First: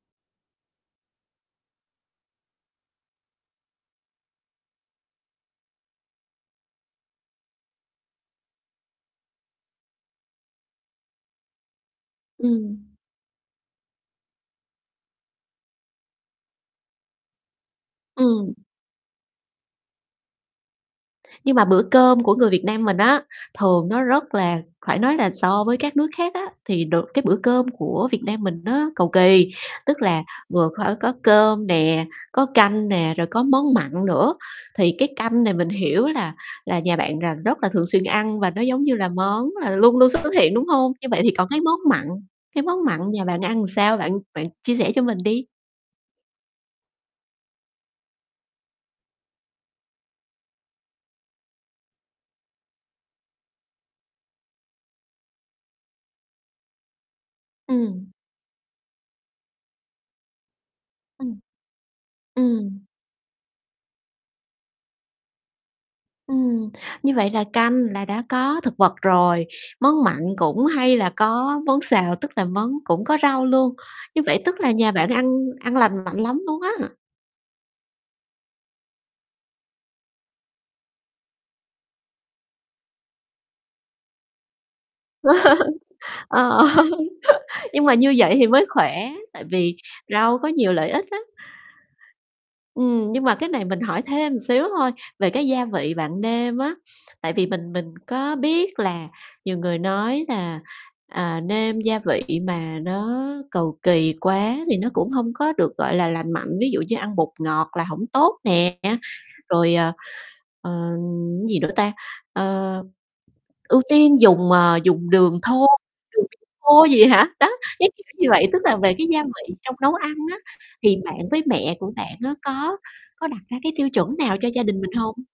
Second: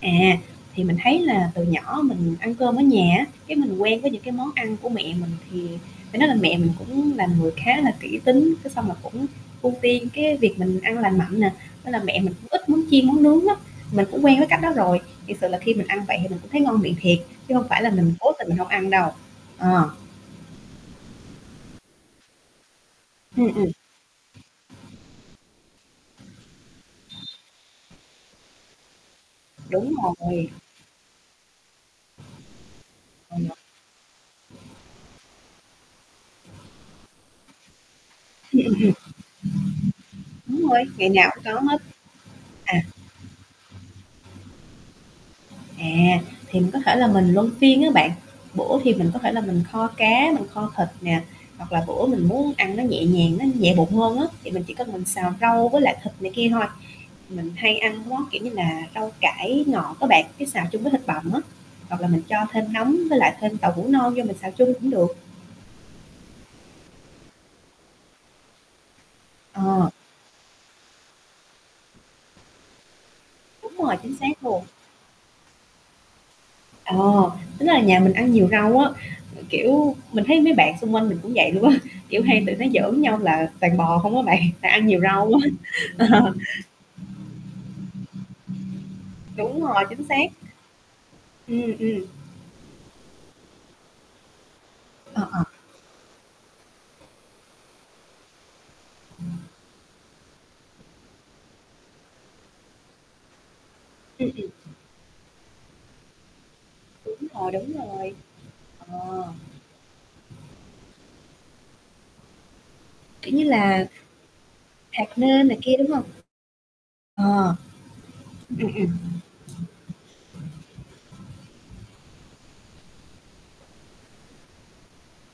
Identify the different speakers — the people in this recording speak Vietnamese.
Speaker 1: À, thì mình thấy là từ nhỏ mình ăn cơm ở nhà á, cái mình quen với những cái món ăn của mẹ mình thì phải nói là mẹ mình cũng là người khá là kỹ tính, cái xong là cũng ưu tiên cái việc mình ăn lành mạnh nè, nên là mẹ mình cũng ít món
Speaker 2: Ừm.
Speaker 1: chiên món nướng lắm, mình cũng quen với cách đó rồi. Thiệt sự là khi mình ăn vậy thì mình cũng thấy ngon miệng thiệt chứ hông phải là mình cố tình
Speaker 2: Ừm.
Speaker 1: mình hông ăn đâu, ờ.
Speaker 2: Nhưng mà bữa cơm của người Việt Nam mình á,
Speaker 1: Ừm, ừm.
Speaker 2: thường nó rất là phải nói là so với các nước khác á, thì được cái bữa cơm của Việt Nam mình nó cầu kỳ,
Speaker 1: Đúng
Speaker 2: tức là
Speaker 1: rồi.
Speaker 2: vừa co có cơm nè, có canh nè, rồi
Speaker 1: Ừ.
Speaker 2: có món mặn nữa. Thì cái canh này mình hiểu là là nhà bạn là rất là thường xuyên ăn và nó
Speaker 1: Hừm, ừm ừm.
Speaker 2: giống như là món là luôn luôn xuất hiện, đúng
Speaker 1: Đúng rồi,
Speaker 2: hông? Như
Speaker 1: ngày
Speaker 2: vậy
Speaker 1: nào
Speaker 2: thì
Speaker 1: cũng
Speaker 2: còn
Speaker 1: có
Speaker 2: cái
Speaker 1: hết.
Speaker 2: món mặn, cái
Speaker 1: À.
Speaker 2: món mặn nhà bạn làm ăn sao bạn bạn chia sẻ cho mình đi.
Speaker 1: À, thì mình có thể là mình luân phiên á bạn, bữa thì mình có thể là mình kho cá, mình kho thịt nè, hoặc là bữa mình muốn ăn nó nhẹ nhàng, nó nhẹ bụng hơn á, thì mình chỉ cần mình xào rau với lại thịt này kia thôi. Mình hay ăn
Speaker 2: Ừm.
Speaker 1: món kiểu như là rau cải ngọt á bạn, cái xào chung với thịt bằm
Speaker 2: Ừm.
Speaker 1: á, hoặc là mình cho thêm
Speaker 2: Ừm.
Speaker 1: nấm với lại thêm tàu hũ non vô mình xào chung cũng được.
Speaker 2: Ừm, như vậy là canh là đã có thực vật rồi,
Speaker 1: Ờ.
Speaker 2: món mặn cũng hay là có món xào, tức là món cũng có rau luôn,
Speaker 1: Đúng rồi, chính
Speaker 2: như vậy
Speaker 1: xác
Speaker 2: tức
Speaker 1: luôn.
Speaker 2: là nhà bạn ăn ăn lành mạnh lắm luôn á.
Speaker 1: Ờ, tính là nhà mình ăn nhiều rau á, kiểu, mình thấy mấy bạn xung quanh mình cũng vậy luôn á, kiểu, hay tụi nó giỡn nhau là toàn bò không á bạn, tại ăn nhiều rau á. Ờ.
Speaker 2: Ờ. Nhưng mà như vậy thì mới khỏe tại
Speaker 1: Đúng
Speaker 2: vì
Speaker 1: rồi, chính xác.
Speaker 2: rau có nhiều lợi ích lắm.
Speaker 1: Ừm, ừm.
Speaker 2: Ừm, nhưng mà cái này mình hỏi thêm xíu thôi
Speaker 1: Ờ,
Speaker 2: về
Speaker 1: ờ.
Speaker 2: cái gia vị bạn nêm á, tại vì mình mình có biết là nhiều người nói là, à, nêm gia vị mà nó cầu kỳ
Speaker 1: Ừm, ừm.
Speaker 2: quá thì nó cũng hông có được, gọi là, lành mạnh, ví dụ như ăn bột
Speaker 1: Đúng rồi,
Speaker 2: ngọt
Speaker 1: đúng
Speaker 2: là hổng
Speaker 1: rồi.
Speaker 2: tốt nè,
Speaker 1: Ờ.
Speaker 2: rồi, ờ, ờ, gì nữa ta, ơ,
Speaker 1: Kiểu như
Speaker 2: ưu
Speaker 1: là
Speaker 2: tiên dùng, ờ, dùng
Speaker 1: hạt
Speaker 2: đường
Speaker 1: nêm này
Speaker 2: thô
Speaker 1: kia, đúng hông?
Speaker 2: dùng đường khô gì hả?
Speaker 1: Ờ.
Speaker 2: Đó,
Speaker 1: Ừm,
Speaker 2: cái kiểu như vậy, tức là về cái gia vị trong nấu ăn á,
Speaker 1: ừm.
Speaker 2: thì bạn với mẹ của bạn á, có có đặt ra cái tiêu chuẩn nào cho gia đình mình hông?